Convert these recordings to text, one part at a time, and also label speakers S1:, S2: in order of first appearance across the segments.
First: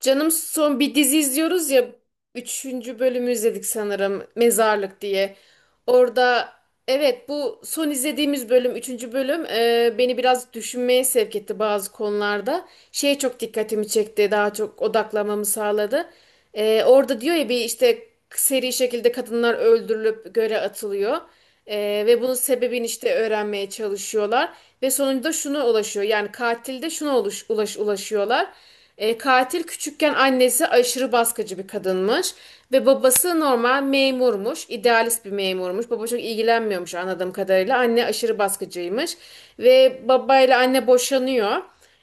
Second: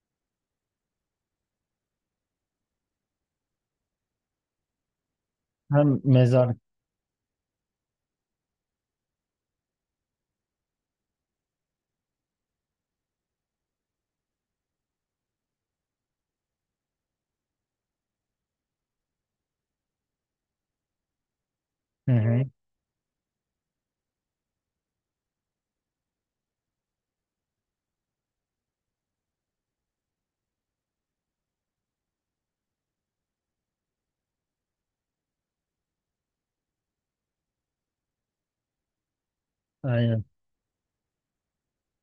S1: Canım son bir dizi izliyoruz ya. Üçüncü bölümü izledik sanırım. Mezarlık diye.
S2: Hem
S1: Orada
S2: mezar.
S1: evet, bu son izlediğimiz bölüm, üçüncü bölüm, beni biraz düşünmeye sevk etti bazı konularda. Şeye çok dikkatimi çekti. Daha çok odaklamamı sağladı. Orada diyor ya bir işte seri şekilde kadınlar öldürülüp göle atılıyor.
S2: Hı
S1: Ve bunun
S2: hı.
S1: sebebini işte öğrenmeye çalışıyorlar. Ve sonunda şuna ulaşıyor. Yani katilde şuna ulaşıyorlar. Katil küçükken annesi aşırı baskıcı bir kadınmış. Ve babası normal memurmuş. İdealist bir memurmuş. Baba çok ilgilenmiyormuş anladığım kadarıyla. Anne aşırı baskıcıymış. Ve
S2: Aynen.
S1: babayla anne boşanıyor.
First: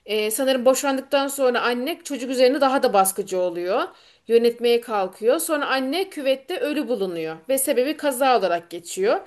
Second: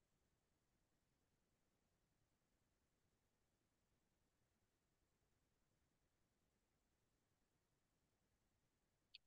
S1: Sanırım boşandıktan sonra anne çocuk üzerine daha da baskıcı oluyor. Yönetmeye kalkıyor. Sonra anne küvette ölü bulunuyor. Ve sebebi kaza olarak geçiyor.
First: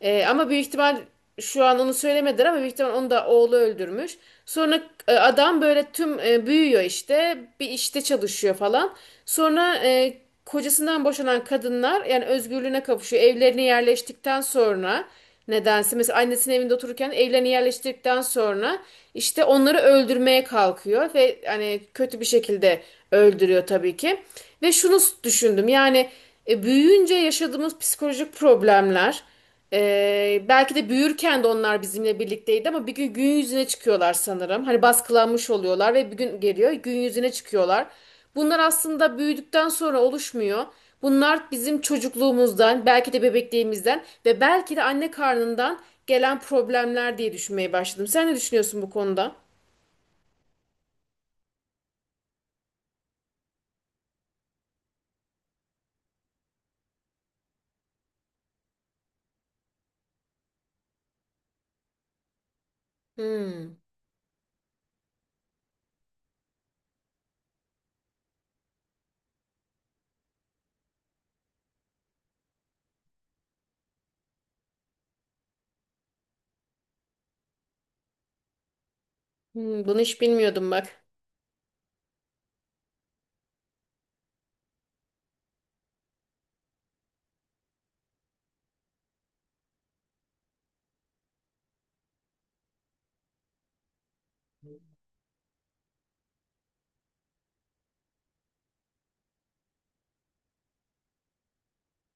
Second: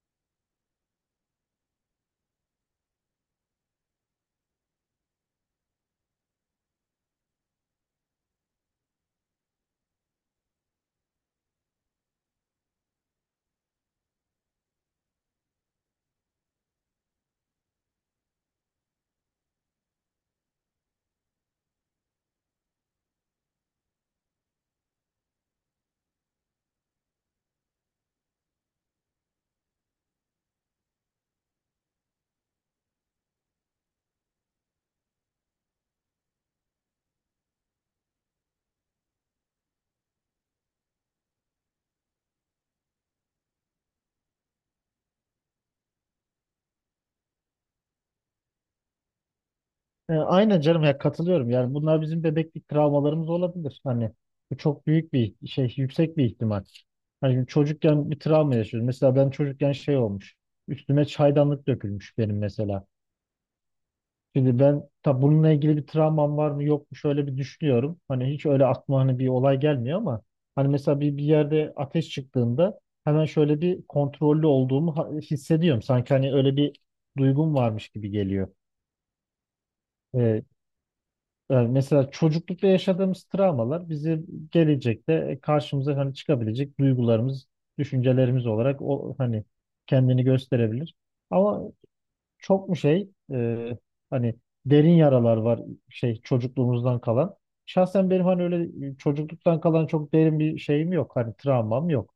S1: Ama büyük ihtimal şu an onu söylemediler, ama büyük ihtimal onu da oğlu öldürmüş. Sonra adam böyle tüm büyüyor, işte bir işte çalışıyor falan. Sonra kocasından boşanan kadınlar yani özgürlüğüne kavuşuyor. Evlerine yerleştikten sonra nedense mesela annesinin evinde otururken evlerine yerleştirdikten sonra işte onları öldürmeye kalkıyor ve hani kötü bir şekilde öldürüyor tabii ki. Ve şunu düşündüm, yani büyüyünce yaşadığımız psikolojik problemler belki de büyürken de onlar bizimle birlikteydi, ama bir gün yüzüne çıkıyorlar sanırım. Hani baskılanmış oluyorlar ve bir gün geliyor gün yüzüne çıkıyorlar. Bunlar aslında büyüdükten sonra oluşmuyor. Bunlar bizim çocukluğumuzdan, belki de bebekliğimizden ve belki de anne karnından gelen problemler diye düşünmeye başladım. Sen ne düşünüyorsun bu konuda?
S2: Aynen canım ya, katılıyorum. Yani bunlar bizim bebeklik travmalarımız olabilir. Hani bu çok büyük bir şey, yüksek bir ihtimal. Hani çocukken bir travma yaşıyoruz. Mesela ben çocukken şey olmuş. Üstüme çaydanlık dökülmüş benim mesela.
S1: Hmm,
S2: Şimdi ben tabi bununla ilgili bir travmam var mı yok mu şöyle bir düşünüyorum. Hani hiç öyle aklıma hani bir olay gelmiyor ama hani mesela bir yerde ateş çıktığında hemen şöyle bir kontrollü olduğumu hissediyorum. Sanki hani öyle bir duygum varmış gibi geliyor.
S1: bunu hiç
S2: Ee,
S1: bilmiyordum bak.
S2: Yani mesela çocuklukta yaşadığımız travmalar bizi gelecekte karşımıza hani çıkabilecek duygularımız, düşüncelerimiz olarak o hani kendini gösterebilir. Ama çok mu hani derin yaralar var şey çocukluğumuzdan kalan. Şahsen benim hani öyle çocukluktan kalan çok derin bir şeyim yok. Hani travmam yok,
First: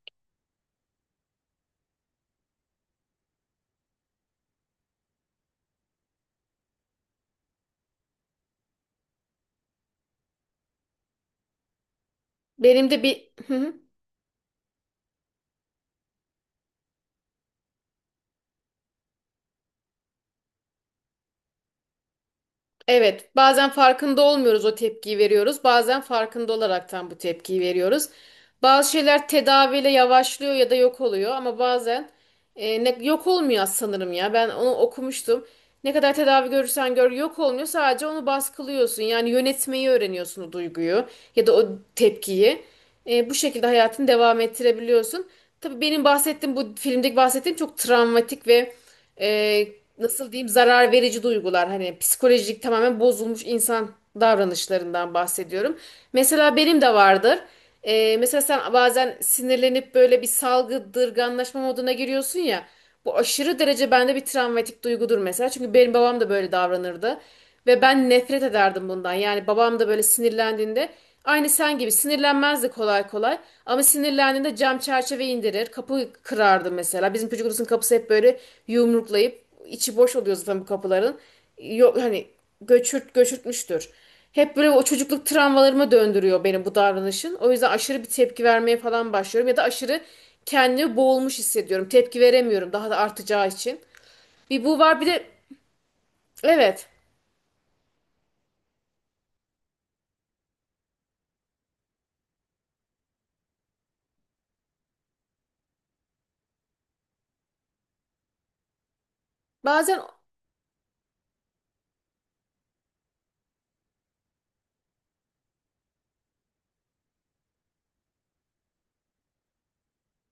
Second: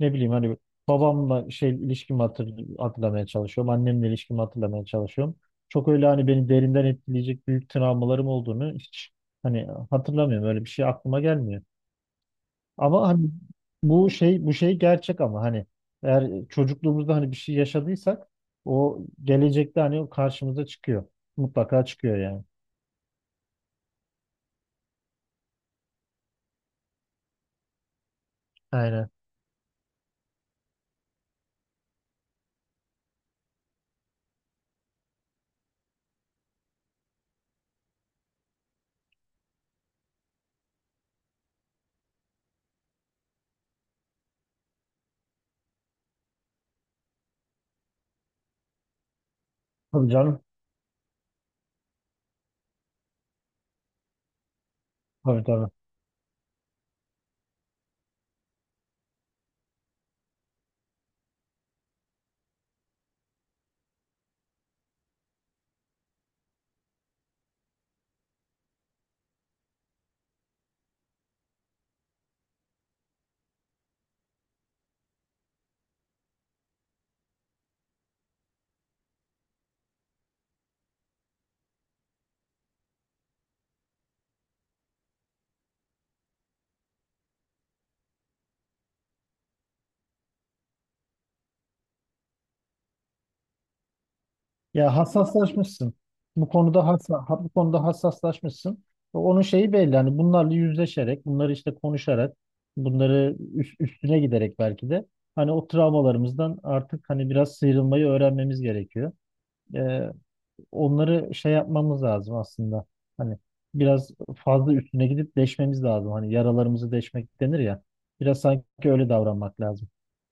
S2: ne bileyim hani babamla şey ilişkimi hatırlamaya çalışıyorum. Annemle ilişkimi hatırlamaya çalışıyorum. Çok öyle hani beni derinden etkileyecek büyük travmalarım olduğunu hiç hani hatırlamıyorum. Öyle bir şey aklıma gelmiyor.
S1: Benim de
S2: Ama hani
S1: bir...
S2: bu şey gerçek ama hani eğer çocukluğumuzda hani bir şey yaşadıysak o gelecekte hani o karşımıza çıkıyor. Mutlaka çıkıyor yani.
S1: Evet, bazen farkında olmuyoruz o tepkiyi veriyoruz. Bazen farkında olaraktan bu tepkiyi veriyoruz. Bazı
S2: Aynen.
S1: şeyler tedaviyle yavaşlıyor ya da yok oluyor, ama bazen yok olmuyor sanırım ya. Ben onu okumuştum. Ne kadar tedavi görürsen gör yok olmuyor. Sadece onu baskılıyorsun. Yani yönetmeyi öğreniyorsun o duyguyu ya da o tepkiyi. Bu şekilde hayatını devam ettirebiliyorsun. Tabii benim bahsettiğim bu filmdeki bahsettiğim çok travmatik ve e,
S2: Tabii
S1: nasıl
S2: canım.
S1: diyeyim zarar verici duygular, hani psikolojik tamamen bozulmuş insan davranışlarından
S2: Tabii tabii.
S1: bahsediyorum. Mesela benim de vardır. Mesela sen bazen sinirlenip böyle bir salgıdırganlaşma moduna giriyorsun ya. Bu aşırı derece bende bir travmatik duygudur mesela. Çünkü benim babam da böyle davranırdı. Ve ben nefret ederdim bundan. Yani babam da böyle sinirlendiğinde aynı sen gibi sinirlenmezdi kolay kolay. Ama sinirlendiğinde cam çerçeve indirir, kapı kırardı mesela. Bizim çocuk odasının kapısı hep böyle yumruklayıp içi boş oluyor zaten bu kapıların. Yok hani göçürt göçürtmüştür. Hep böyle o çocukluk travmalarıma döndürüyor beni bu davranışın. O yüzden aşırı bir tepki vermeye falan başlıyorum ya da aşırı kendimi boğulmuş hissediyorum. Tepki veremiyorum daha da artacağı için. Bir bu
S2: Ya,
S1: var bir de
S2: hassaslaşmışsın.
S1: evet.
S2: Bu konuda hassaslaşmışsın. Onun şeyi belli. Hani bunlarla yüzleşerek, bunları işte konuşarak, bunları üstüne giderek belki de hani o travmalarımızdan artık hani biraz sıyrılmayı öğrenmemiz gerekiyor.
S1: Bazen
S2: Ee, Onları şey yapmamız lazım aslında. Hani biraz fazla üstüne gidip deşmemiz lazım. Hani yaralarımızı deşmek denir ya. Biraz sanki öyle davranmak lazım.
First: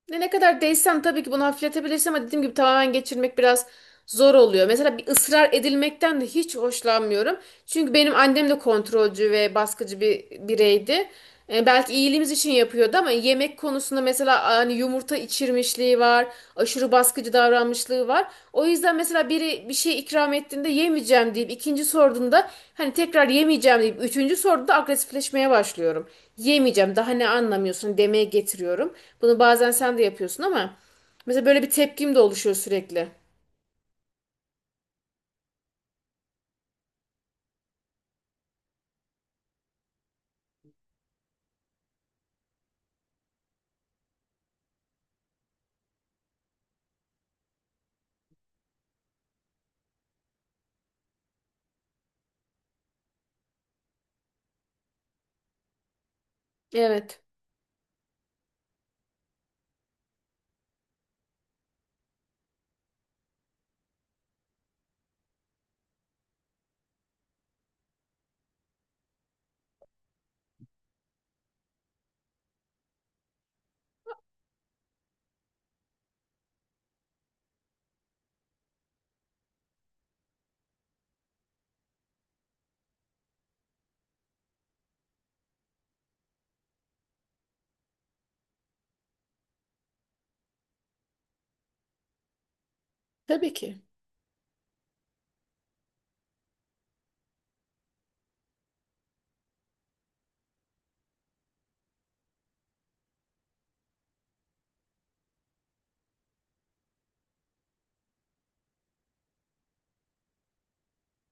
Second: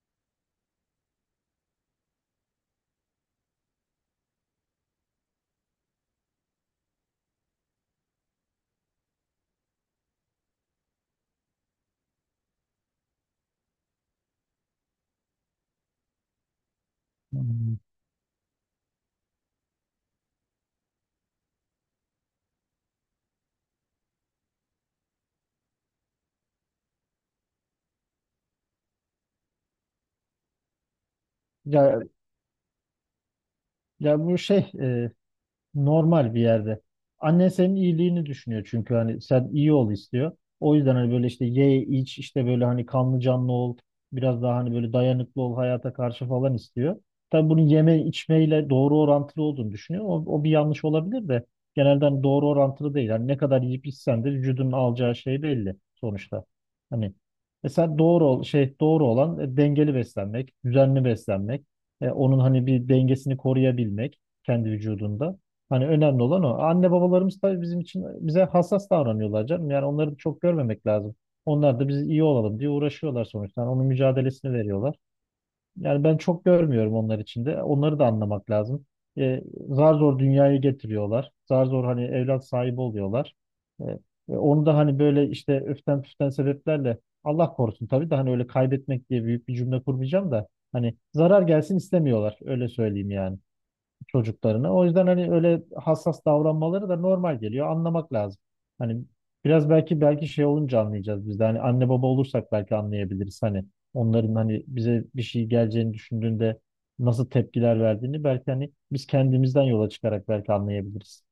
S1: ne kadar değsem tabii ki bunu hafifletebilirsin, ama dediğim gibi tamamen geçirmek biraz zor oluyor. Mesela bir ısrar edilmekten de hiç hoşlanmıyorum. Çünkü benim annem de kontrolcü ve baskıcı bir bireydi. Belki iyiliğimiz için yapıyordu, ama yemek konusunda mesela hani yumurta içir pişirmişliği var, aşırı baskıcı
S2: Hmm.
S1: davranmışlığı var. O yüzden mesela biri bir şey ikram ettiğinde yemeyeceğim deyip ikinci sorduğunda hani tekrar yemeyeceğim deyip üçüncü sorduğunda agresifleşmeye başlıyorum. Yemeyeceğim, daha ne anlamıyorsun demeye getiriyorum. Bunu bazen sen de yapıyorsun, ama mesela böyle bir
S2: Ya,
S1: tepkim de oluşuyor sürekli.
S2: Ya bu şey normal bir yerde. Annen senin iyiliğini düşünüyor, çünkü hani sen iyi ol istiyor. O yüzden hani böyle işte ye iç, işte böyle hani kanlı canlı ol. Biraz daha hani böyle dayanıklı ol hayata karşı falan istiyor. Tabii bunun yeme içmeyle doğru orantılı olduğunu düşünüyor. O bir yanlış olabilir de genelde hani doğru orantılı değil. Hani ne kadar yiyip içsen de vücudun alacağı şey belli sonuçta. Hani
S1: Evet.
S2: mesela şey doğru olan dengeli beslenmek, düzenli beslenmek, onun hani bir dengesini koruyabilmek kendi vücudunda. Hani önemli olan o. Anne babalarımız tabii bizim için bize hassas davranıyorlar canım. Yani onları da çok görmemek lazım. Onlar da biz iyi olalım diye uğraşıyorlar sonuçta. Yani onun mücadelesini veriyorlar. Yani ben çok görmüyorum onlar için de. Onları da anlamak lazım. E, Zar zor dünyaya getiriyorlar. Zar zor hani evlat sahibi oluyorlar. E, Onu da hani böyle işte öften püften sebeplerle, Allah korusun tabii de hani öyle kaybetmek diye büyük bir cümle kurmayacağım da hani zarar gelsin istemiyorlar. Öyle söyleyeyim yani,
S1: Tabii ki.
S2: çocuklarına. O yüzden hani öyle hassas davranmaları da normal geliyor. Anlamak lazım. Hani biraz belki şey olunca anlayacağız biz de. Hani anne baba olursak belki anlayabiliriz. Hani onların hani bize bir şey geleceğini düşündüğünde nasıl tepkiler verdiğini belki hani biz kendimizden yola çıkarak belki anlayabiliriz.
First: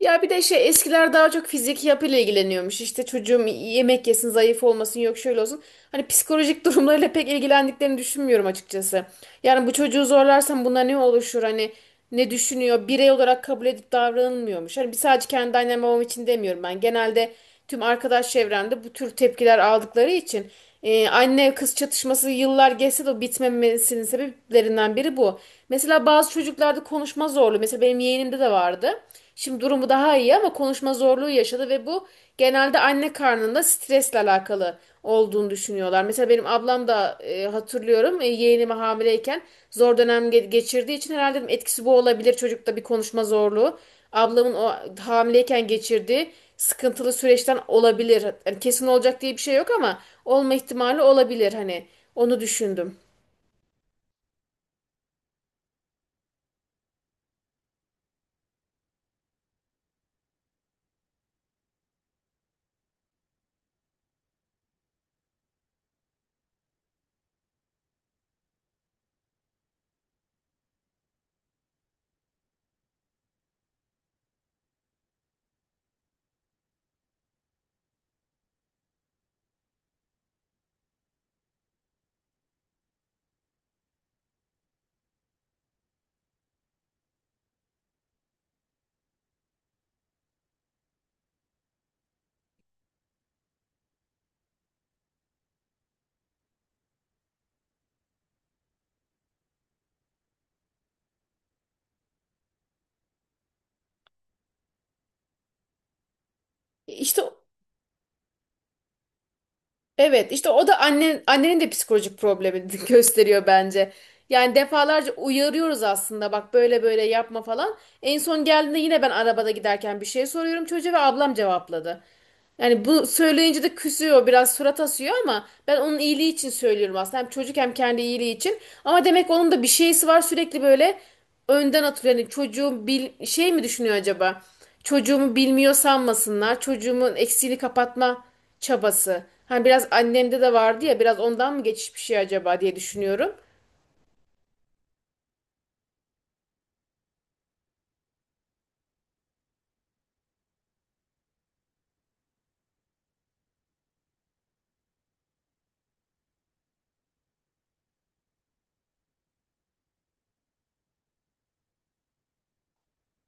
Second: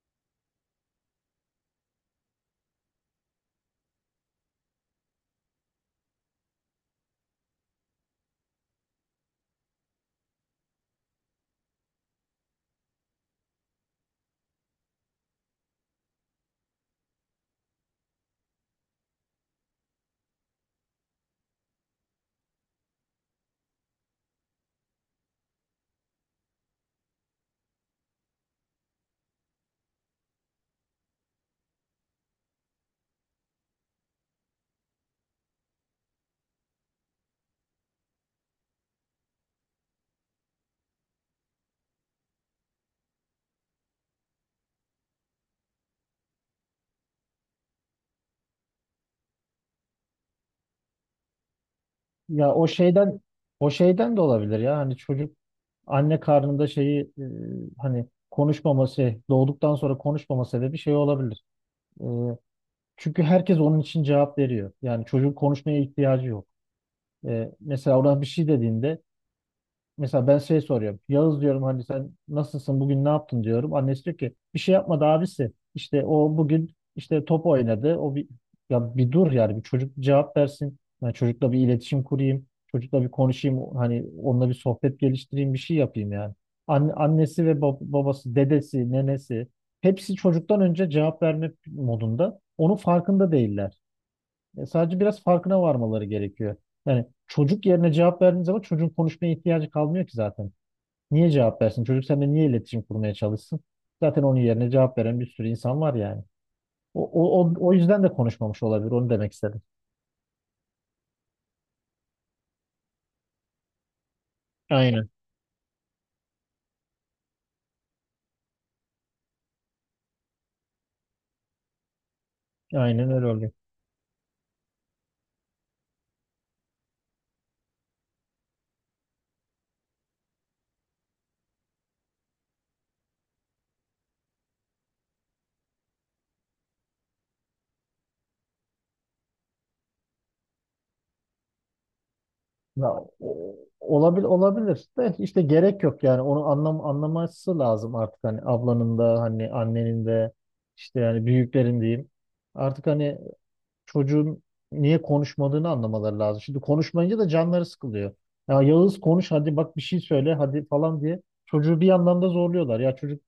S1: Ya bir de şey, eskiler daha çok fiziki yapıyla ilgileniyormuş. İşte çocuğum yemek yesin, zayıf olmasın, yok şöyle olsun. Hani psikolojik durumlarıyla pek ilgilendiklerini düşünmüyorum açıkçası. Yani bu çocuğu zorlarsam buna ne oluşur? Hani ne düşünüyor? Birey olarak kabul edip davranılmıyormuş. Hani bir sadece kendi annem babam için demiyorum ben. Genelde tüm arkadaş çevremde bu tür tepkiler aldıkları için anne kız çatışması yıllar geçse de bitmemesinin sebeplerinden biri bu. Mesela bazı çocuklarda konuşma zorluğu, mesela benim yeğenimde de vardı. Şimdi durumu daha iyi, ama konuşma zorluğu yaşadı ve bu genelde anne karnında stresle alakalı olduğunu düşünüyorlar. Mesela benim ablam da hatırlıyorum yeğenimi hamileyken zor dönem geçirdiği için herhalde dedim etkisi bu olabilir çocukta bir konuşma zorluğu. Ablamın o hamileyken geçirdiği sıkıntılı süreçten olabilir. Yani kesin olacak diye bir şey yok, ama olma ihtimali olabilir hani. Onu
S2: Ya
S1: düşündüm.
S2: o şeyden de olabilir ya. Hani çocuk anne karnında hani konuşmaması, doğduktan sonra konuşmama sebebi şey olabilir. Çünkü herkes onun için cevap veriyor. Yani çocuğun konuşmaya ihtiyacı yok. Mesela ona bir şey dediğinde mesela ben şey soruyorum. Yağız diyorum, hani sen nasılsın, bugün ne yaptın diyorum. Annesi diyor ki bir şey yapmadı abisi. İşte o bugün işte top oynadı. O bir Ya bir dur yani, bir çocuk cevap versin. Yani çocukla bir iletişim kurayım. Çocukla bir konuşayım. Hani onunla bir sohbet geliştireyim, bir şey yapayım yani. Annesi ve babası, dedesi, nenesi, hepsi çocuktan önce cevap verme modunda. Onun farkında değiller. Sadece biraz farkına varmaları gerekiyor. Yani çocuk yerine cevap verdiğin zaman çocuğun konuşmaya ihtiyacı kalmıyor ki zaten. Niye cevap versin? Çocuk seninle niye iletişim kurmaya çalışsın? Zaten onun yerine cevap veren bir sürü insan var yani. O,
S1: İşte
S2: o, o, o yüzden de konuşmamış olabilir. Onu demek istedim.
S1: evet, işte o da annenin de psikolojik problemi gösteriyor bence. Yani
S2: Aynen.
S1: defalarca uyarıyoruz aslında bak, böyle böyle yapma falan. En son geldiğinde yine ben arabada giderken bir şey soruyorum çocuğa ve ablam cevapladı. Yani bu
S2: Aynen öyle oluyor.
S1: söyleyince de küsüyor, biraz surat asıyor, ama ben onun iyiliği için söylüyorum aslında. Hem çocuk hem kendi iyiliği için. Ama demek onun da bir şeysi var, sürekli böyle önden atıyor. Yani çocuğum bil şey mi düşünüyor acaba? Çocuğumu bilmiyor sanmasınlar. Çocuğumun eksiğini kapatma çabası. Hani biraz annemde de vardı ya, biraz ondan mı geçiş bir şey acaba diye
S2: Ya,
S1: düşünüyorum.
S2: olabilir, olabilir de işte gerek yok yani, onu anlaması lazım artık, hani ablanın da hani annenin de işte yani büyüklerin diyeyim. Artık hani çocuğun niye konuşmadığını anlamaları lazım. Şimdi konuşmayınca da canları sıkılıyor. Ya Yağız konuş hadi, bak bir şey söyle hadi falan diye çocuğu bir yandan da zorluyorlar. Ya çocuk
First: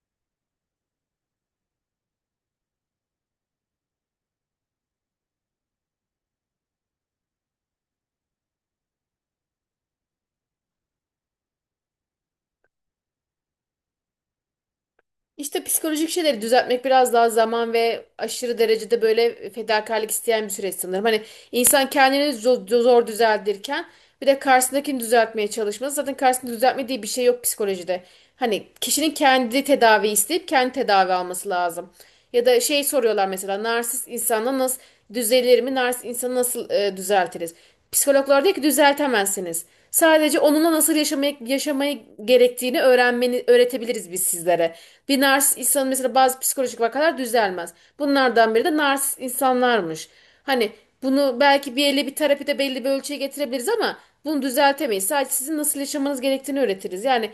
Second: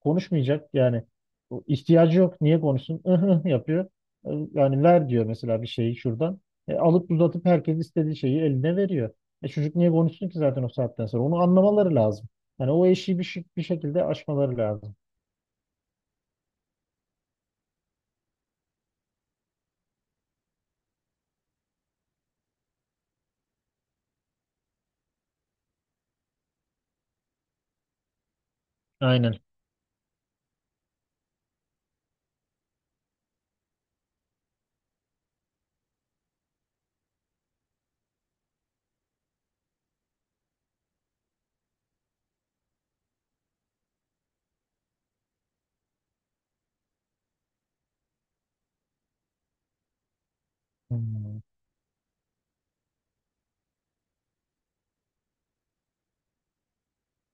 S2: konuşmayacak yani. O ihtiyacı yok, niye konuşsun? Ihı yapıyor. Yani ver diyor mesela bir şeyi şuradan. Alıp uzatıp herkes istediği şeyi eline veriyor. Çocuk niye konuşsun ki zaten, o saatten sonra onu anlamaları lazım. Yani o eşiği bir şekilde aşmaları lazım.
S1: İşte psikolojik şeyleri düzeltmek biraz daha zaman ve aşırı derecede böyle fedakarlık isteyen bir süreç sanırım. Hani insan kendini zor düzeltirken bir de karşısındakini düzeltmeye çalışması. Zaten karşısında düzeltmediği bir şey yok psikolojide. Hani kişinin
S2: Aynen.
S1: kendi tedavi isteyip kendi tedavi alması lazım. Ya da şey soruyorlar mesela narsist insanla nasıl düzelir mi? Narsist insanı nasıl düzeltiriz? Psikologlar diyor ki düzeltemezsiniz. Sadece onunla nasıl yaşamayı gerektiğini öğrenmeni öğretebiliriz biz sizlere. Bir narsist insanın mesela bazı psikolojik vakalar düzelmez. Bunlardan biri de narsist insanlarmış. Hani bunu
S2: Hmm.
S1: belki bir elle bir terapide belli bir ölçüye getirebiliriz, ama bunu düzeltemeyiz. Sadece sizin nasıl yaşamanız gerektiğini öğretiriz. Yani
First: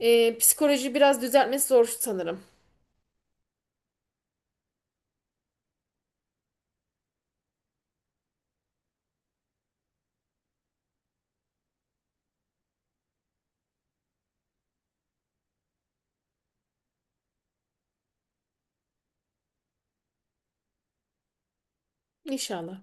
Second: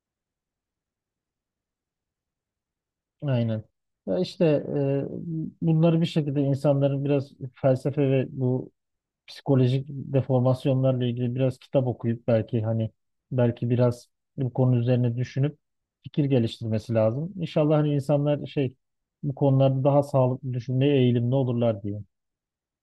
S1: psikoloji biraz düzeltmesi zor sanırım.
S2: Aynen. Ya işte e, Bunları bir şekilde insanların biraz felsefe ve bu psikolojik deformasyonlarla ilgili biraz kitap okuyup belki hani belki biraz bu konu üzerine düşünüp fikir geliştirmesi lazım. İnşallah hani insanlar şey bu konularda daha sağlıklı düşünmeye eğilimli olurlar diye.
S1: İnşallah.